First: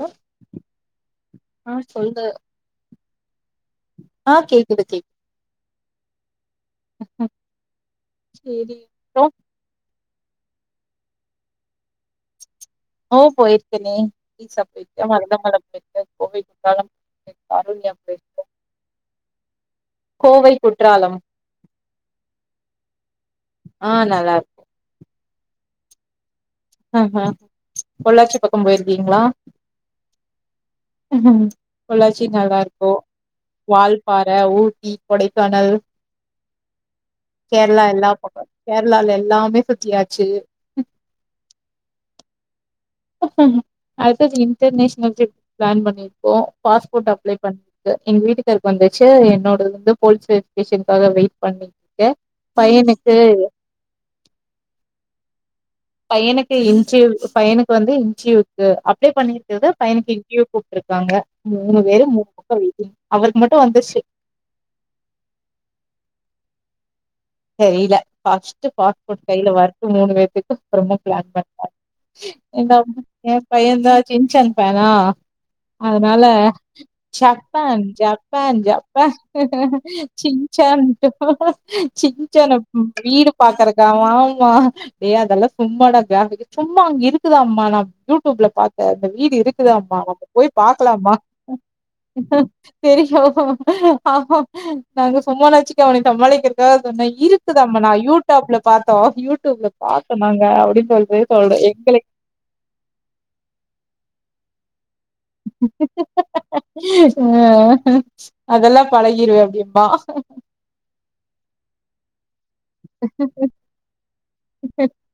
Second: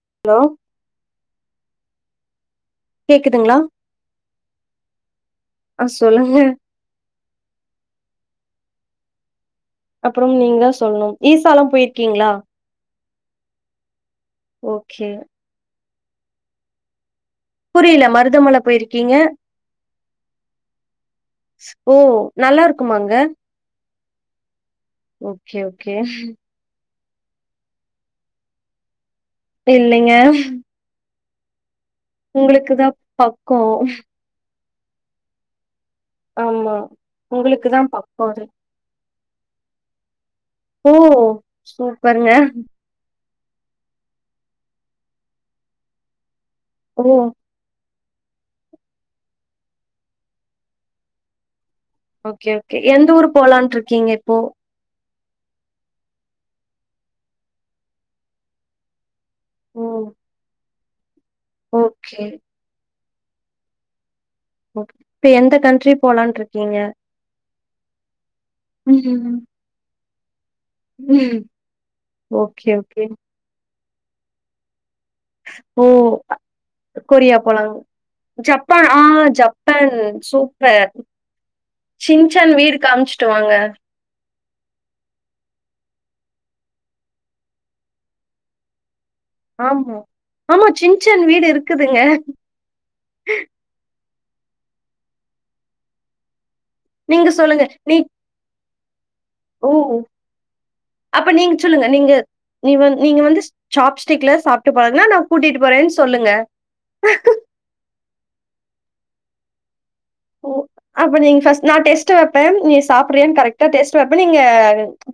Hello லோ ஆ சொல்லு கேக்குதுங்ளா ஆஹ் கேக்குது கேக் ஆ சொல்லுங்க சேரி ப அப்புறம் நீங்க தா சொல்லணு ஈஸா லா போயிருக்கீங்களா ஓ போயிருக்கெனே இ சப்தெ ஓகே [unintelligible] போய்கலா புரியல மருதமல போயிருக்கீங்க கோவை குற்றாலம் ஓ நல்லா இருக்குமாங்க ஆஹ் நல்லா இருக்கு ஓகே ஓகே அஹ்ஹ பொள்ளாச்சி பக்கம் போயிருக்கீங்களா இல்லங்க உஹ்ம் ஹ்ம் பொள்ளாச்சி நல்லா இருக்கு பக்கோ வால் பாற ஊ இ கொடைக்கானல் ஆமா உங்களுக்கு தா கேரளா எல்லா பக்கோ அது பக்க கேரளால எல்லா எல்லாமே சுத்தியாச்சு ஓ சூப்பருங்க அடுத்தது இன்டர்நேஷனல் ட்ரிப் பிளான் பண்ணிருக்கோ பாஸ்போர்ட் ஓ அப்ளை பண் அ எங்க வீட்டுக்கருக்கு வந்துச்சு என்னோடது வந்து போலீஸ் வெரிஃபிகேஷன்காக வெயிட் பண்ணி ஓகே ஓகே எந்த ஊரு போலான்ட்டு இருக்கீங்க இப்போ பையனுக்கு இன்டெர்வியு பையனுக்கு வந்து இன்டெர்வியூக்கு அப்ளை பண்ணி குது ம் பையனுக்கு இன்ட்ர்வியூ கூப்ட்றுக் க்காங்க மூணு பேரு ஓகே மூணு பக்கொ வீக்கி அவருக்கு மட்டு வந்துச்சு ஒ இப்ப எந்த கண்ட்ரி போலான் இருக்கீங்க தெரில ஃபர்ஸ்ட் ம் பாஸ்போர்ட் கையில வரட்டும் மூணு பேர் எப்ப அப்பறமா பிளான் ம் பண்ற ஓகே எங்க அம்மா ஓகே எ பைய தா சின் சன் பேனா ஓ அதனால கொரியா போலாங் ஜப்பான் ஜப்பான் ஆ Japan Japan super. Shinchan Shinchan வீடு காமிச்சுட்டு சின்ச்சான்வீடு வாங்க. பாக்கறக்கா ஆமா ஏ அதெல்லா சும்மாட கிரபிக் சும்மா அங்க இருக்குதா அம்மா நா யூடியூப்ல பாத்தே அ வீடு ஆமா. இருக்குதமா நங்க போய் ஆமா பாக்கலாம ஷின்சான் வீடு இருக்குதுங்க. தெரியு ஆ நாங்க சும்மா நாச்சுக்க அவன சம்மாளிக்கிறதுக்கு து ஒ நீங்க சொல்லுங்க. இருக்குதம்மா நா நீ யூடப்ல பாத்தோ ஓ யூடியூப்ல பாத்தோ நாங்க அப்டின்னு சொல்றே அப்ப நீங்க சொல்றே சொல்லுங்க எங்களுக்கு நீங்க நீ வ நீங்க வந்து சாப்ஸ்டிக்ல சாப் பழகுனா, நான் கூட்டிட்டு போறேன்னு சொல்லுங்க. ஆ அதெல்லா பழகிருவே அப்படிம்பா ஓ அப்ப நீங்க பர்ஸ்ட் நா டெஸ்ட் டப் நீ சாப்பிரியா கரெக்டா டெஸ்ட் வெப்பே நீங்க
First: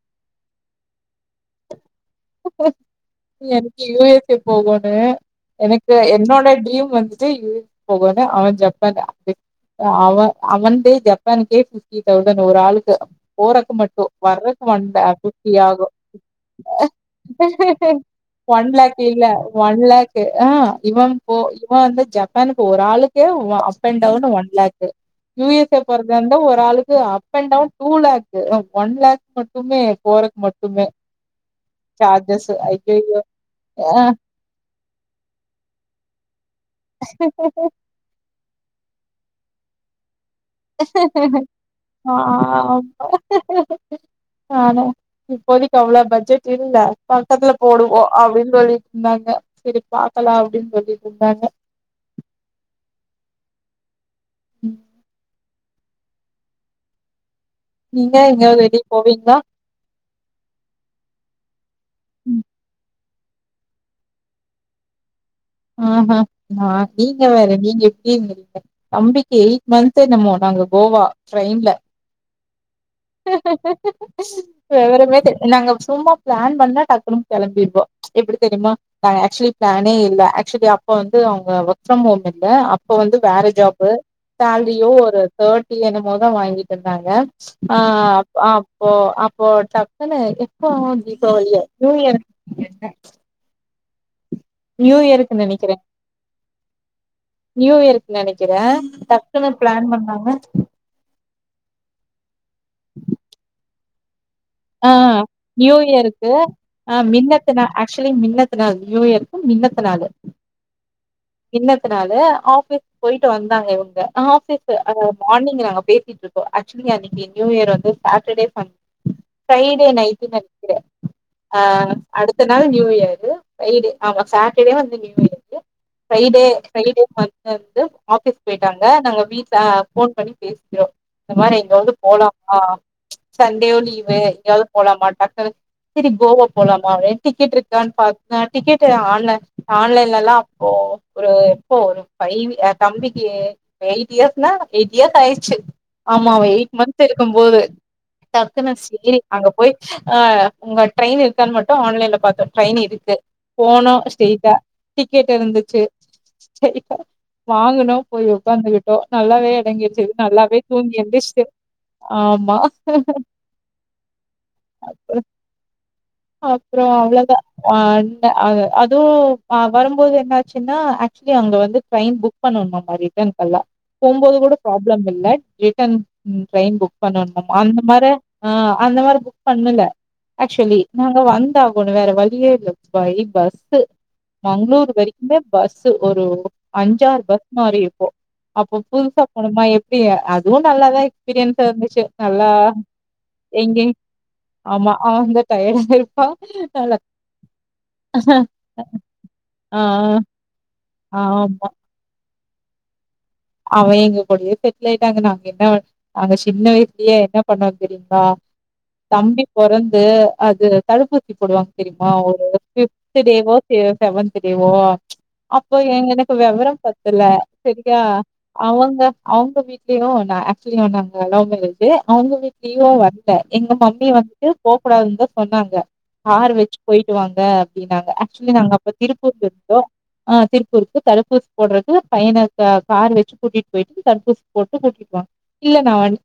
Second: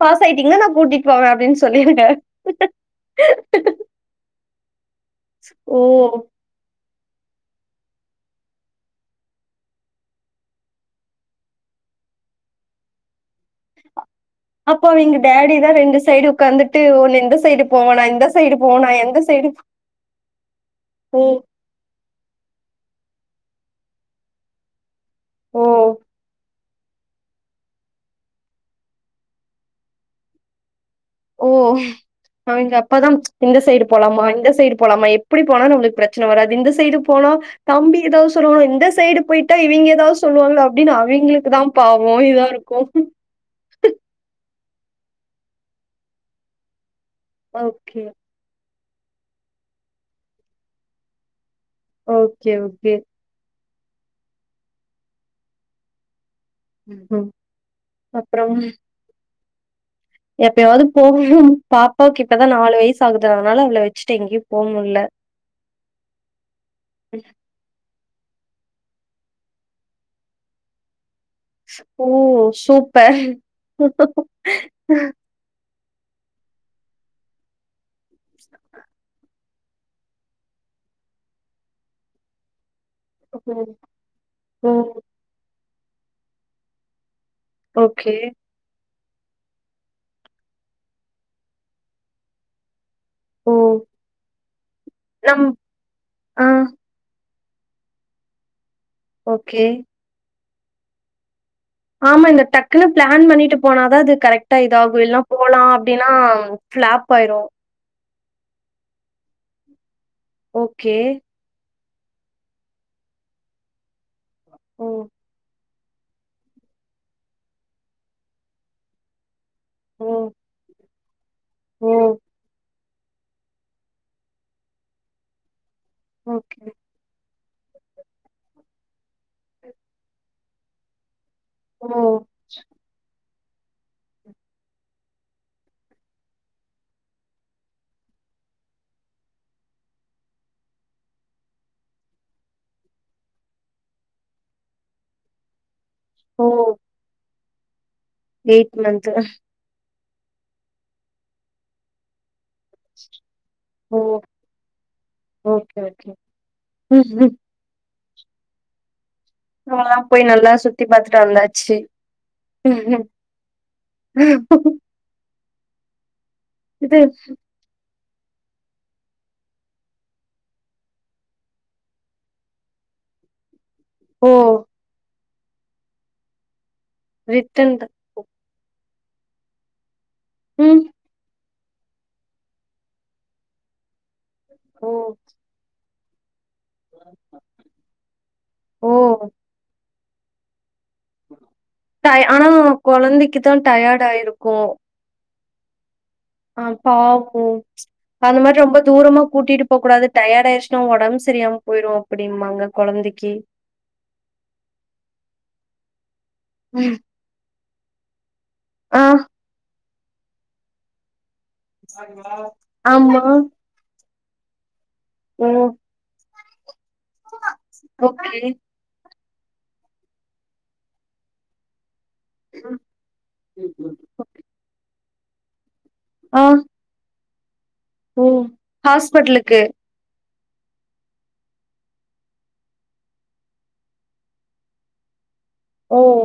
பாசயிட்டீங்கா நா கூட்டிட்டு போவே அப்படின்னு சொல்லிடுங்க எனக்கு யு எஸ் எ போகனு ஓ! எனக்கு என்னோட டீரிம் வந்து ற்று யு எஸ் போகனு அவன் ஜப்பான் அவன்தே ஜப்பானுக்கே பிப்டி தௌசண்ட் ஒரு ஆளுக்கு போறக்கு மட்டு வர்றக்கு ஒன் அப்ப இங்க ஃபிஃப்டி டேடி தா ஆகு ரெண்டு சைடு உக்காந்துட்டு ஒன் லேக் எந்த இல்ல சைடு ஒன் லேக் ஆ இவ இ ஓ! போ இவன் வந்து ஜப்பானுக்கு ஒரு ஆளுக்கு [unintelligible] அப் and down one lakh U S A ஓ! போறதா இருந்தா ஒரு ஆளுக்கு up and down two lakh one lakh மட்டுமே போரக்கு மட்டுமே ஓ சார்ஜஸ் அவங்க அப்பதா ஐயயோ இந்த சைடு போலாமா இந்த சைடு போலாம எப்பிடி போனா நம்முளுக்கு பிரச்சன வராது இந்த சைடு போனா தம்பி ஏதாவது சொல்லவா இந்த சைடு போயிட்டா இவங்க ஏதாவது சொல்லுவாங்களா அப்படின்னு அவங்களுக்கு தா பாவோ ஆ இதா இருக்கும் ஆனா இப்போதைக்கு அவ்வளோ பட்ஜெட் இல்ல பக்கத்துல போடுவோ ஓகே அப்பிடினு சொல்லி இருந்தாங்க சரி பாக்கலா அப்படின்னு சொல்லிட்டு இருந்தாங்க ஓக்கே ஓக்கே உம் உம் நீங்க எங்கயாவது வெளிய போவீங்களா எப்பயாவது போகனு பாப்பாவுக்கு ம். இப்பதா நாலு வயசு சாகுது அதனால அவளை வச்சுட்டு எங்கேயு போக முடில ஆ ஹ நா நீங்க வேற நீங்க இங்க இங்க தம்பிக்கி எயிட் மந்த் என்னமோ நாங்க கோவா ட்ரெயின்ல ஓ சூப்பர் விவரமே தெ நாங்க சும்மா பிளான் பண்ணா டக்குனு கிளம்பிடுவோ எப்டி தெரியுமா நாங்க ஆக்சுவலி பிளானே இல்ல ஆக்சுவலி அப்ப வந்து அவங்க ஒர்க் ப்ரம் ஹோம் இல்ல இப்ப வந்து வேற ஜாப் ஓ சலரியோ ஒரு தர் இல்ல என்னுமொ போதுதா வாங்கிட்டு இருந்தாங்க ஆ‌ ஓகே ஆ ப் அப்போ அப்போ டக்குனு தான் எப்போ வாளி ல்ல நுயர் ஓ நியூயெருக்கு நம் நெனைக்கிறே ஆ நியூ இயர்க் நெனைக்கிறே டக்குன்னு ஓகே பிளான் பண்ணாங்க ஆமா இந்த டக்குன்னு பிளான் பண்ணிட்டு போனாதா அது கரெக்ட் ஆ இதாகு எல்லா போலா நியூ அப்டின்னா பிளாப் ஆயிரு மின்னத்த நாளு நியூ இயர்க மின்னத்த நாளு ஓகே முன்னத்தினால ஆபீஸ் போயிட்டு வந்தாங்க இவ்ங்க ஆபீஸ் ஓ! அத மார்னிங் நாங்க பேசிட்டு இருக்கோ ஆக்சுவலி அன்னைக்கு நியூ இயர் வந்து சாட்டர்டே சன்டே ஃரைடே ஓ! நாயிட் நெனக்கிற ஆ ஓ! அடுத்த நாள் நியூயார் து ஃபரைடே ஆமா சாட்டர்டே வந்து நியூ இயர் ஃப்ரைடே ஓகே. பெலிடேஸ்மண்ட் வந்து ஆபிஸ் போயிட்டாங்க நாங்க வீட்டு்ல போன் பண்ணி பேசிறோ இந்த மாரி இங்க ஓ! வந்து போலாம்மா சண்டே லீவு எங்கயாவது போலாமா டக்குனு செரி கோவா போலாமா அப்பனு டிக்கெட் இருக்கான்னு பா டிக்கெட் ஆன்லை ஆன்லைன்லலா ஓ ஒரு எப்போ ஒரு ஃவ்பை தம்பிக்கு எயிட் இயர்ஸ்னா எயிட் இயர்ஸ் ஆயிடுச்சு ஆமா ஓ! எயிட் மந்த் இருக்கு போது டக்குன்னு மந்த்து. செரி அங்க போய் ஆ உங்க ட்ரெயின் இருக்கான் மட்டும் ஆன்லைன்ல பாத்து ட்ரெயின் இருக்கு ஓ! போனும் ஸ்ரெட்டா கேட்டு ஓகே, இருந்துச்சி ஓகே. [unintelligible] வாங் குனோ போய் ஒக்காந்துகிட்டோ நல்லாவே அங்கலாம் எடங்கெச்சது போய் நல்லா நல்லாவே சுத்தி தூங்கி பாத்துட்டு எந்திர்ச்சி வந்தாச்சு. ஆம்மா ம்ஹும். அப்பற அப்றோம் இது அவ்ளோதான் ஆ அ அத அதும் பா வரும்போது என்னாச்சின்னா ஆக்சுலி அங்க வந்து ட்ரெயின் புக் பண்ணணுமா பா ரிட்டென்கல்லா ஓ! போம்போது கூட ப்ராப்ளமில்ல ரிட்டென் ம் ட்ரெய்ன் புக் பண்ணுமா ரிட்டர்ன் அந்த தான். மாரே ஆ அந்த மாரி புக் பண்ணல்ல ஆக்ஷுலி ம். நாங்க வந்தா குனும் வேர வாலிய இல்ல [unintelligible] பஸ்ஸு ஓ! பெங்களூரு வரிக்குமே பஸ் ஸு ஒரு அஞ்சாற் பஸ் மாறி இருப்போ அப்போ ஓ! புதுசா போனுமா எப் டியே அதுவும் நல்லாதான் எக்ஸ்பீரியன்ஸா இருந்திச்சி டய நல்லா ஆனா குழந்தைக்கு தான் எங்கே டயர்ட் ஆம்மா அவ வந்து டய [unintelligible] ஆ பாகும் அந்த மாரி ரொம்ப தூரமா கூட்டிட்டு போ கூடாது ஆ டயடா ஆய்ச் ஒடம் சரியாம ஆமா. போயிரும் அப்புடின் வாங்க கொழந்திக் அவன் எங்கக்கூடயே செட்லாய்டாங்க நாங்க என்னா நாங்க சின்ன வயஸ்லயே என்ன பண்ணோத் செரிங்களா ஆ, தம்பி பொறந் து அது தடுப்பூ சி போடுவாங் தெரியுமா ஒரு ஃபித்து ஆமா. டேவோ செவன்த்து டேவோ ஓ! அப்போ எங்கனுக்கு வெவொர பத்துல செரியா ஓகே. அவங்க அவ்ங்க வீட்லயு நா ஆக்சுவலி நாங்க லவ் மேரேஜ் அவ்ங்க வீட்லியு வர்ல எங்க மம்மி வந்துட்டு போ கூடாதுனுதா சொன்னாங் ஆ, கார் வெச்சு போய்ட்டு வாங் டினாங்க ஓ! ஆக்சுவலி நாங்க அப்ப திருப்பூர் ஹாஸ்பிட்டலுக்கு. போய்ருந்தோ அ திருப்பூருக்கு தடுப்பூசி போடுறதுக்கு பையன கார் வெச்சு கூட்டிட்டு போய்ட்டு தடுப்பூசி போட்டு கூட்டிட் வந் இல்ல ஓ! நான்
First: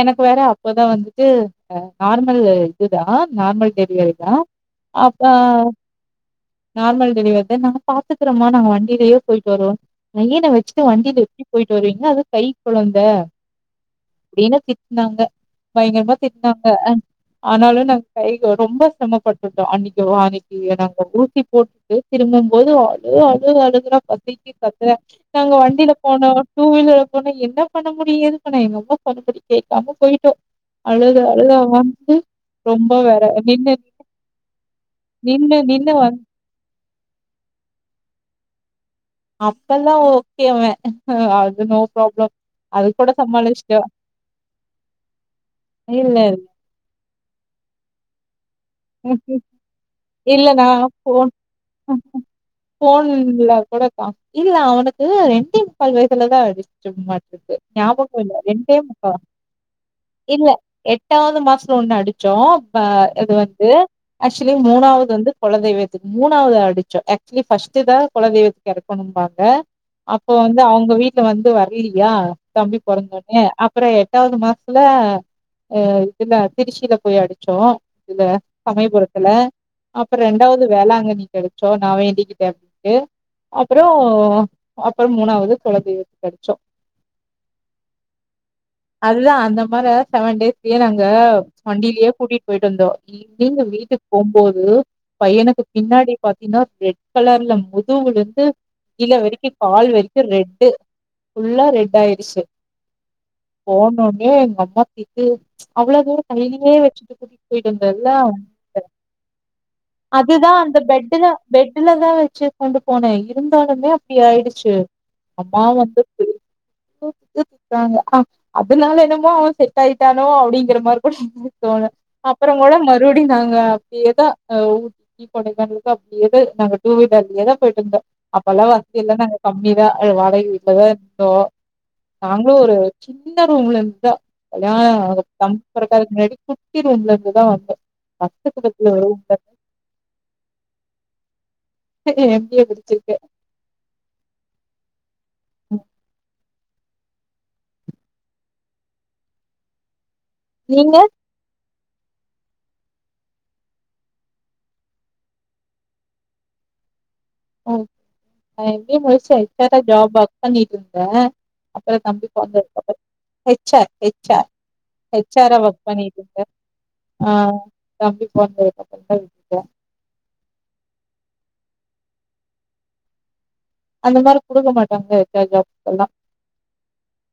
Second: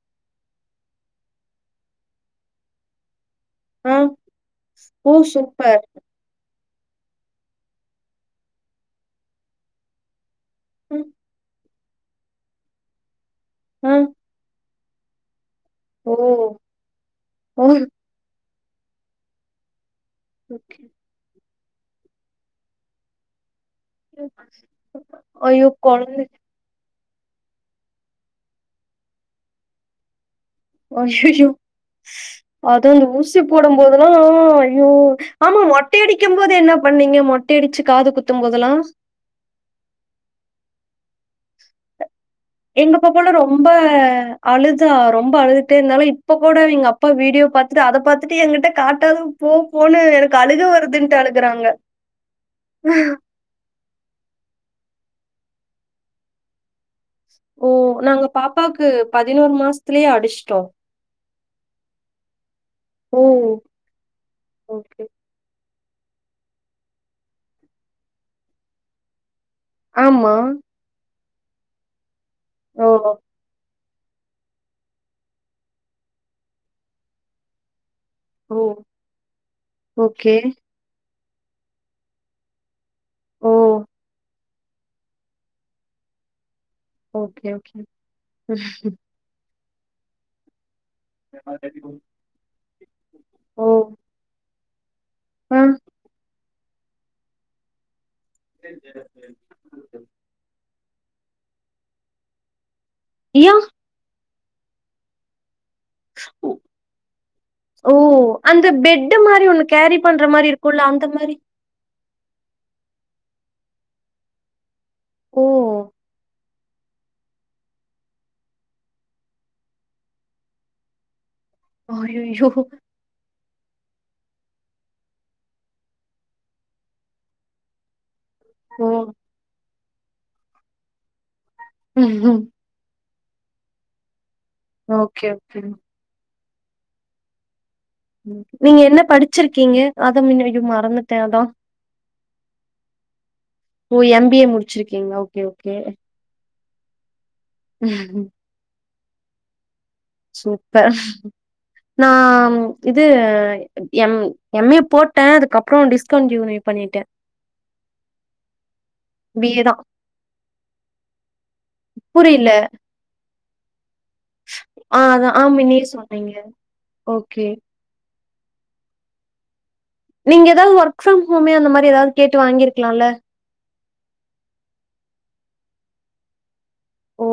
எனக் வேற அப்பதா வந்துட்டு அ நார்மல் இதுதா நார்மல் ஆ, டெலிவரி தா ஓ! அப்ப சூப்பர். நார்மல் டெலிவரி தா நாங்க பாத்துக்கறமா நாங்க வண்டிலயே போயிட்டு வறோ பையன வச்சுட்டு வண்டில எப்டி போய்ட்டு வருவீங்க அது கை கொழந்த ஆ, வீனாதி நாங்க ஓ! பயங்கரமா திட்னாங்க ஓ! ஆனாலு நாங்க கை ரொம்ப ஸ்ரமப்பட்டுடோ அன்னிக் யோ அன்னிக்கி நாங்க ஊசி போட்டு திரும்பம்போது அழு அழு அழு துற பசிக்கி கத்துற நாங்க ஐயோ! வண்டில கொழந்தை போன டூ வீலர் ல போன என்ன பண்ண முடியு ஏது பண்ண முடியு எங்க அம்மா சொன்னபடி கேக்காம போயிட்டோ ஐயயோ ரொம்ப அதுந்த வேற ஊசி நின்னு போடும்போதுலா ஐயோ நின்னு ஆமா நின்னு ஒட்டை வந் அடிக்கும்போது என்னப் பண்ணீங்க மொட்டை அடிச்சு காது குத்தும்போதுலா அப்பலா ஓகே அவ அது நோ ப்ராப்ளம் அது எங்க அப்பா கூட போல ரொம்ப சமாளிச்சுட்டா. அழுதா ரொம்ப அழுதுட்டே இருந்தாலு இல்ல இப்ப இல்ல. கூட எங்க அப்பா வீடியோ பாத்துட்டு அத பாத்து து எங்குட்ட இல்லன்னா நா வருதுன்ட்டு ஃபோன் அழுகுறாங்க. ஃபோன்ல கூட இல்ல அவனுக் இல்ல ரெண்டே முக்கால் வய்சுல தா அடி சும்மாட்டுக்கு ஓ! ஞாபகோ நாங்க இல்ல ரெண்டே பாப்பாவுக்கு முக்கா மாசத்துலயே இல்ல அடிச்சுட்டோம். எட்டாவது மாசதுல ஒன்னு அடிச்சோ ஓ! இது வந்து ஆக்சுவலி ஓகே. மூணாவது வந்து கொ லதெய்வத்துக்கு மூணாவது அடிச்சோ ஆக்சுவலி ஃபர்ஸ்ட்தா கொலதெய்வத்துக்கு இருக்கணும்பாங்க அப்போ ஆமா. வந்து அவுங்க வீட் ல வந்து வர்லியா தம்பி ஓ! பொறந்தொன்னே அப் புறோ எட்டாவுது மாசத்துல இதுல திருச்சில போய் அடிச்சோ இதுல ஓ! சமயபுரத்துல அப்புறோ ஓகே. ரெண்டாவது வேளாங்கண்ணி கெடச்சோ நா வேண்டிக்கிட்ட ஓ! [unintelligible] அப்புறோ அப்புறோ மூணாவது குலதெய்வத்துக்கு அடிச்சோ ஓகே ஓகே மாற செவன் டேஸ் ஏ நாங்க வண்டியிலயே கூட்டிட்டு போயிட்டு வந்தோ உங்க ஓ! வீட்டுக் போம்போ து ஆ. பய்யனுக்கு பின்னாடி பாத் என்னோ ரெட் கலர்ல முதுவுலந் து கீழ வரிக்கி கால் வரிக்கு ரெட்டு ஃபுல்லா ரெட்டாய்டுச்சு யா! போணுனே அம்மா திட்டு ப்ச் அவ்ளோ தூரோ கையிலயே வெச்சுட்டு கூட்டிட்டு போயிட்டு ஓ! வந்தோல்ல அந்த பெட்டு மாரி ஒண்ணு கேரி பண்ற மாரி இருக்குல்ல அந்த மாரி லதா வெச்சு கொண்டு போன இருந்தாலுமே அப்டி ஆயிடுச்சூ ஓ! அம்மா வந்து தாங்க அதுனால என்னமோ அவ செட்டாயிட்டானோ அப்பிடிங்கிற மாரி கூட தோணு அய்யய்யோ! அப்புறோங் கூட ம நாங்க அப்டியேதா ஊட்டி கொடைக்கானள்க்கு அப்டியேதா நாங்க டூவீலர்லயேதா போயிட்டு வந்தோ அப்பெல்லா வசதி எல்லா நாங்க கம் மிதா அ வாடக வீட்லதா இருந்தோ ஓ! நாங்களு ஒரூ சின்ன ரூம்லந்தா அதா அது ஓகே ஓகே. தம்பி பொரக்காததுக்கு முன்னாடி குத்திருள்ளந்துதா அப்போ [unintelligible] நீங்கெ என்னெ படிச்சிருக்கீங்கெ அத மின்னு [unintelligible] மறந்து தெதொ எம் பி யெ முடிச்சிருக்கே ஓ எம் பி ஏ முடிச்சிருக்கீங்க ஓகே ஓகே உஹம் உஹம் சூப்பர் நீங்க நான் இது எம் எம் ஏ போட்டேன் அதுக்கப்புறம் டிஸ்கன்டினியு பண்ணிட்டேன் மு ஜ [unintelligible] பிஏ தான். ப் ஒர்க் பண்ணிட்டு இருந்தேன் அப்புறம் தம்பி புரியல. [unintelligible] சரி ஹெச் ஆர் ஆ அதான் ஹெச் ஆ ஆர ஒர்க் முன்னயே பண்ணிட்டு சொன்னீங்க. இருக்கிறேன் அ ஓகே. தம்பி [unintelligible] [unintelligible] நீங்க ஏதாவது ஒர்க் ஃப்ரம் ஹோமே அந்த மாதிரி ஏதாவது கேட்டு வாங்கிருக்கலாம்ல அந்த மாதிரி குடுக்க மாட்டாங்கா ஹெச் ஆர் ஜாப்க்கு எல்லாம் ஓ!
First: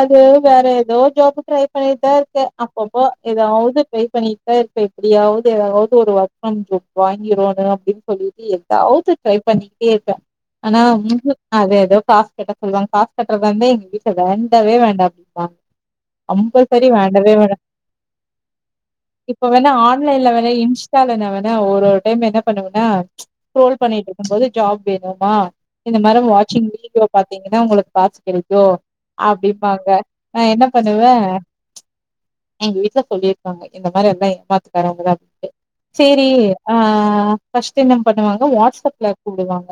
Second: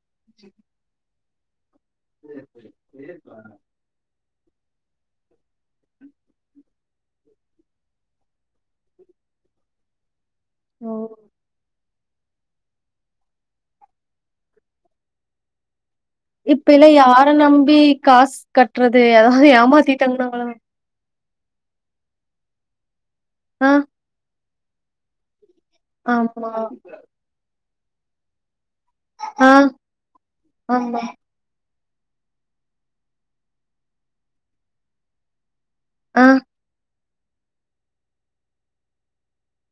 அது வேற ஏதுோ ஜாப் ட்ரை பண்ணிட்டுதான் இருக்க அப்பப்போ ஏதாவது டிரை பண்ணி இருப்ப எப்படியாவ ஏதாவது ஒரு வொர்க் ஃப்ரம் ஹோம் வாங்கிரோணு அப்படின்னு சொல்லிட்டு ஏதாவது ட்ரை பண்ணிக்கிட்டே இருப்பேன் ஆனா ஓ! ஊஹூம் அது ஏதோ காச கட்ட சொல்லுவாங்க காசு கட்டுறதந்தே எங்க வீட்டுல வேன் டவே வேண்டாம் அப்படின்பாங்க இப்பல்லாம் யார நம்பி காசு கட்டுறது அதாவது இப்ப ஏமாத்திட்டங்கனாங்களா என்ன ஒரு ஒரு டைம் என்ன பண்ணுவனா ஆ ட்ரோல் பண்ணிட்டு இருக்கும்போது ஜாப் வேணும்மா இந்த மிரம் ஆமா. வாட்சிங் வீடியோ பாத்தீங்கன்னா உங்களுக்கு காசு கிடைக்கும் ஆ அப்படிமாங்க நான் என்ன ஆமா. பண்ணுவேன் எங்க வீட்டுல சொல்லியிருக்காங்க இந்த மாதிரி எல்லாம் ஏமாத்துக்காரங்கதான் அப்படின்ட்டு ஆ சேரி ஆஹ் ஃபர்ஸ்ட் என்ன பண்ணுவாங்க வாட்ஸ்அப்ல கூப்டுவாங்க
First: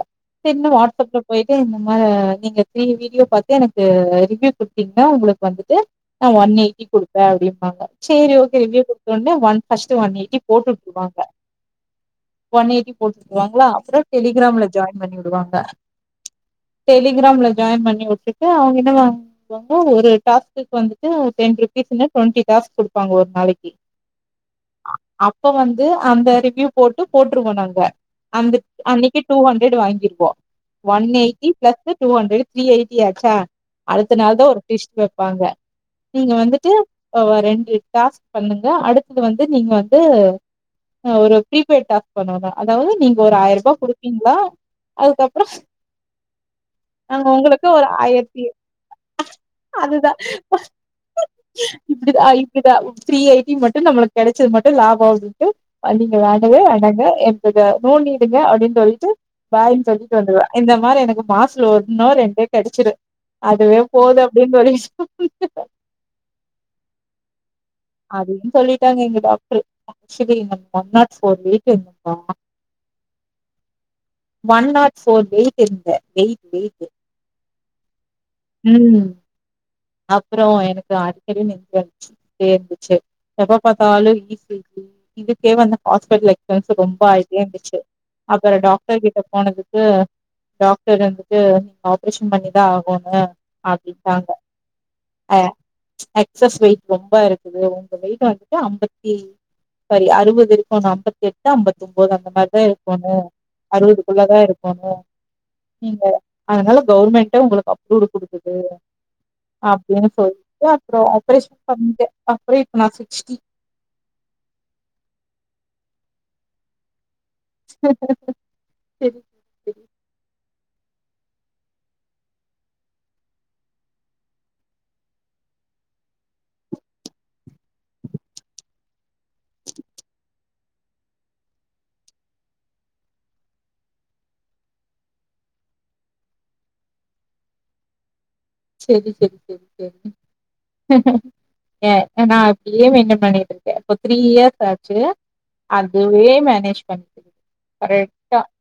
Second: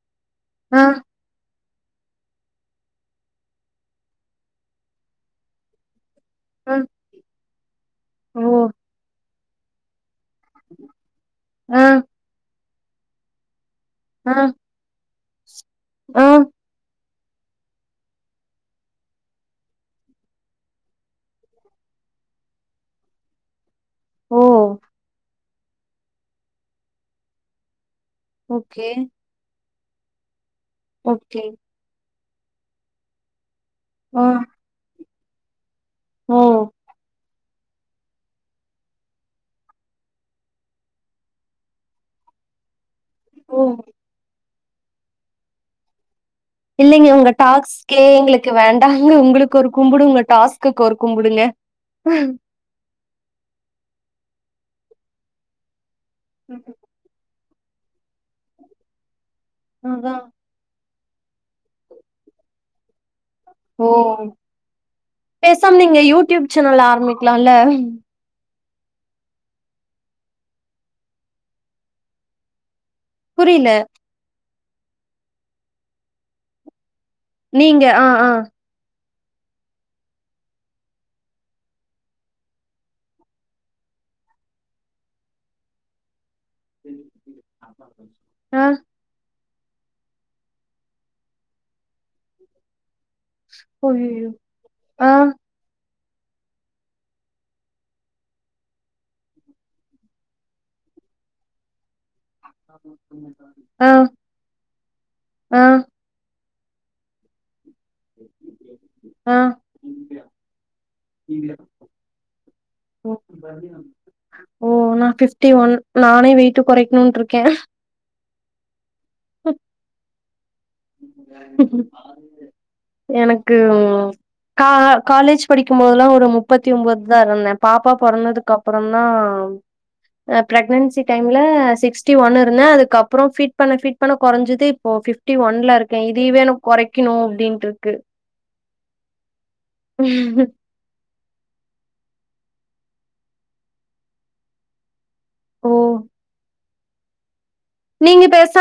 என்ன ஆ வாடஸ்அப்ல போயட்டு ம் இந்த மாரி நீங்க த்ரீ வீடியோ பாத்து எனக்கு ரிவி ரிவியூ குடுத்தீங்னா உங்களுக்கு வந்துட்டு நா ஒன் ஆ. எயிட்டி குடுப்பே அப்டிம்பாங்க, சேரி ஓ! ஓகே ரிவியூ குடுத்தோனே ஒன் ஃபர்ஸ்ட் ஒன்எயிட்டி ங்கி போட்டுவுட்ருவாங்க ஆ ஒன் எயி கி குடுத்துக்குவாங்களா அப்றோ ஆ டெலிகிராம்ல ஜாயின் பண்ணி விடுவாங்க, ஆ டெலி கிராம்ல ஜாயின் பண்ணி வுட்டுட்டு அவங்க என்ன வா வாங்க ஒரு டாஸ்க்குக்கு வந்துட்டு டென் ருபீஸ்ன்னு டுவெண்டி டாஸ்க் குடுப்பாங்க ஒரு நாளைக்கி ஓ அ அப்ப வந்து அந்த ரிவ்யூ போட்டு போட்ருவோ நாங்க அந்த ஓகே அன்னைக்கே டூ ஹன் ஹண்ட்ரடு வாங்கிருவோ one okay eighty plus two hundred three eighty ஆச்சா இத்தன ஆ நாள்தா ஒரு பீஸ் ப்பாங்க நீங்க ஓ வந்துட்டு ஆ ஒரு ரெண்டு டாஸ்க் பண்ணுங்க அடுத்து வந்து நீங்க வந்து அ பீரிபெய்ட் டாஸ் பண்ணுவீங்க அதாவது நீங்க ஒரு ஓ ஆயிரம் ரூபாய் குடுப்பீங்களா அதுக்கப்பறம் ஸ் இல்லீங்க உங்க டாக்ஸ்கே எங்களுக்கு வேண்டாம் அதுதான் கும்புடுங்க இப்பிடிான் இப்பிடிதான் ஓரு த்ரீ எய்ட்டி மட்டும் நம்மளுக்கு கிடைச்சது மட்டும் லாப வந்துத்து அ நீங்க வேண்டவே வேண்டாங்க போயிட்டு நோ நீடுங்க அப்பிடின்னு சொல்லிட்டு பாயின்னு அதா சொல்ட்டு வந்துருவன் இந்த மாரி எனக்கு அப்ப மாசத்தல ஒரு நாள் என் பேர் கெடச்சுிரும் அதுவே ஓ போது அப்டின்னு சொல்லிட்டு பேசாம நீங்க யூடியூப் சேனல் ஆரம்பிக்கலாம்ல அதுன்னு சொல்லிட்டாங்க எங்க doctor actually one not four weight இருந்தப்பா புரில ஒன் நாட் ஃபோர் வெயிட் இருந்த வெயிட் வெயிட் நீங்க ஆ ஆ உம் அப்புறோ எனக்கு அடிக்கடி நெக் [unintelligible] இருந்துச்சுே இருந்துச்சு எப்ப பாத்தாலு இதுக்கே வந்து ஹாஸ்பிடல் [unintelligible] ரொம்ப ஆய்ட்டே இருந்துச்சு அப்புறோ ஆ டாக்டர் கிட்ட போனதுக் வந்து டாக்டர் வந்துட்டு நீங்க ஆப்ரேஷன் பண்ணிதா ஆகோணு அய்யய்யோ ஆ எக்சஸ் வெயிட் ரொம்ப இருக்குது உங்க வெயிட் வந்துட்டு ஐம்பத்தி சாரி அறுபது இருக்கனு ஐம்பத்தி எட்டு ஐம்பத்தி ஒன்பது அந்த மாதிரி தா இருக்கோணு ஆ அறுபதுக்குள்ளதா இருக்கோணு ஆ நீங்க அதனால கவுவர்மெண்ட் உங்களுக்கு அப்ரூவ் ஆ அப்படின்னு சொல்லிட்டு அப்புறோ ஆப்ரேஷன் பண்ணிட்ட அப் ஓ ஓ நா ஃபிப்டி ஒன் நானே வெயிட்டு கொறைக்கணுட்டு இருக்க ஹ சேரி சேரி எனக்கு காலேஜ் படிக்கும்போதுல்லா ஒரு முப்பத்தி ஒம்போது தா இருந்தே பாப்பா பொறந்ததுக்கு அப்புறோதா பிரெக்னன்சி டைம்ல சிக்ஸ்டி ஒன்ன இருந்தே அதுக்கப்புறோ ஃபீட் பண்ண ஃபீட் பண்ண கொறஞ்சது இப்ப பிப்டி ஒன் ஒன் ல இருக்கே இதயவே நா கொரைக்கனு அப்படின்ட்டு இருக்கு செரி செரி செரி செரி ஏ நா அப்படியே மெயின்டைன் பண்ணிட்டு இருக்கே இப்போ த்ரீ இயர்ஸ் ஆச்சு ஓ அதுவே மேனேஜ் ப நீங்க கரெக்டா பேச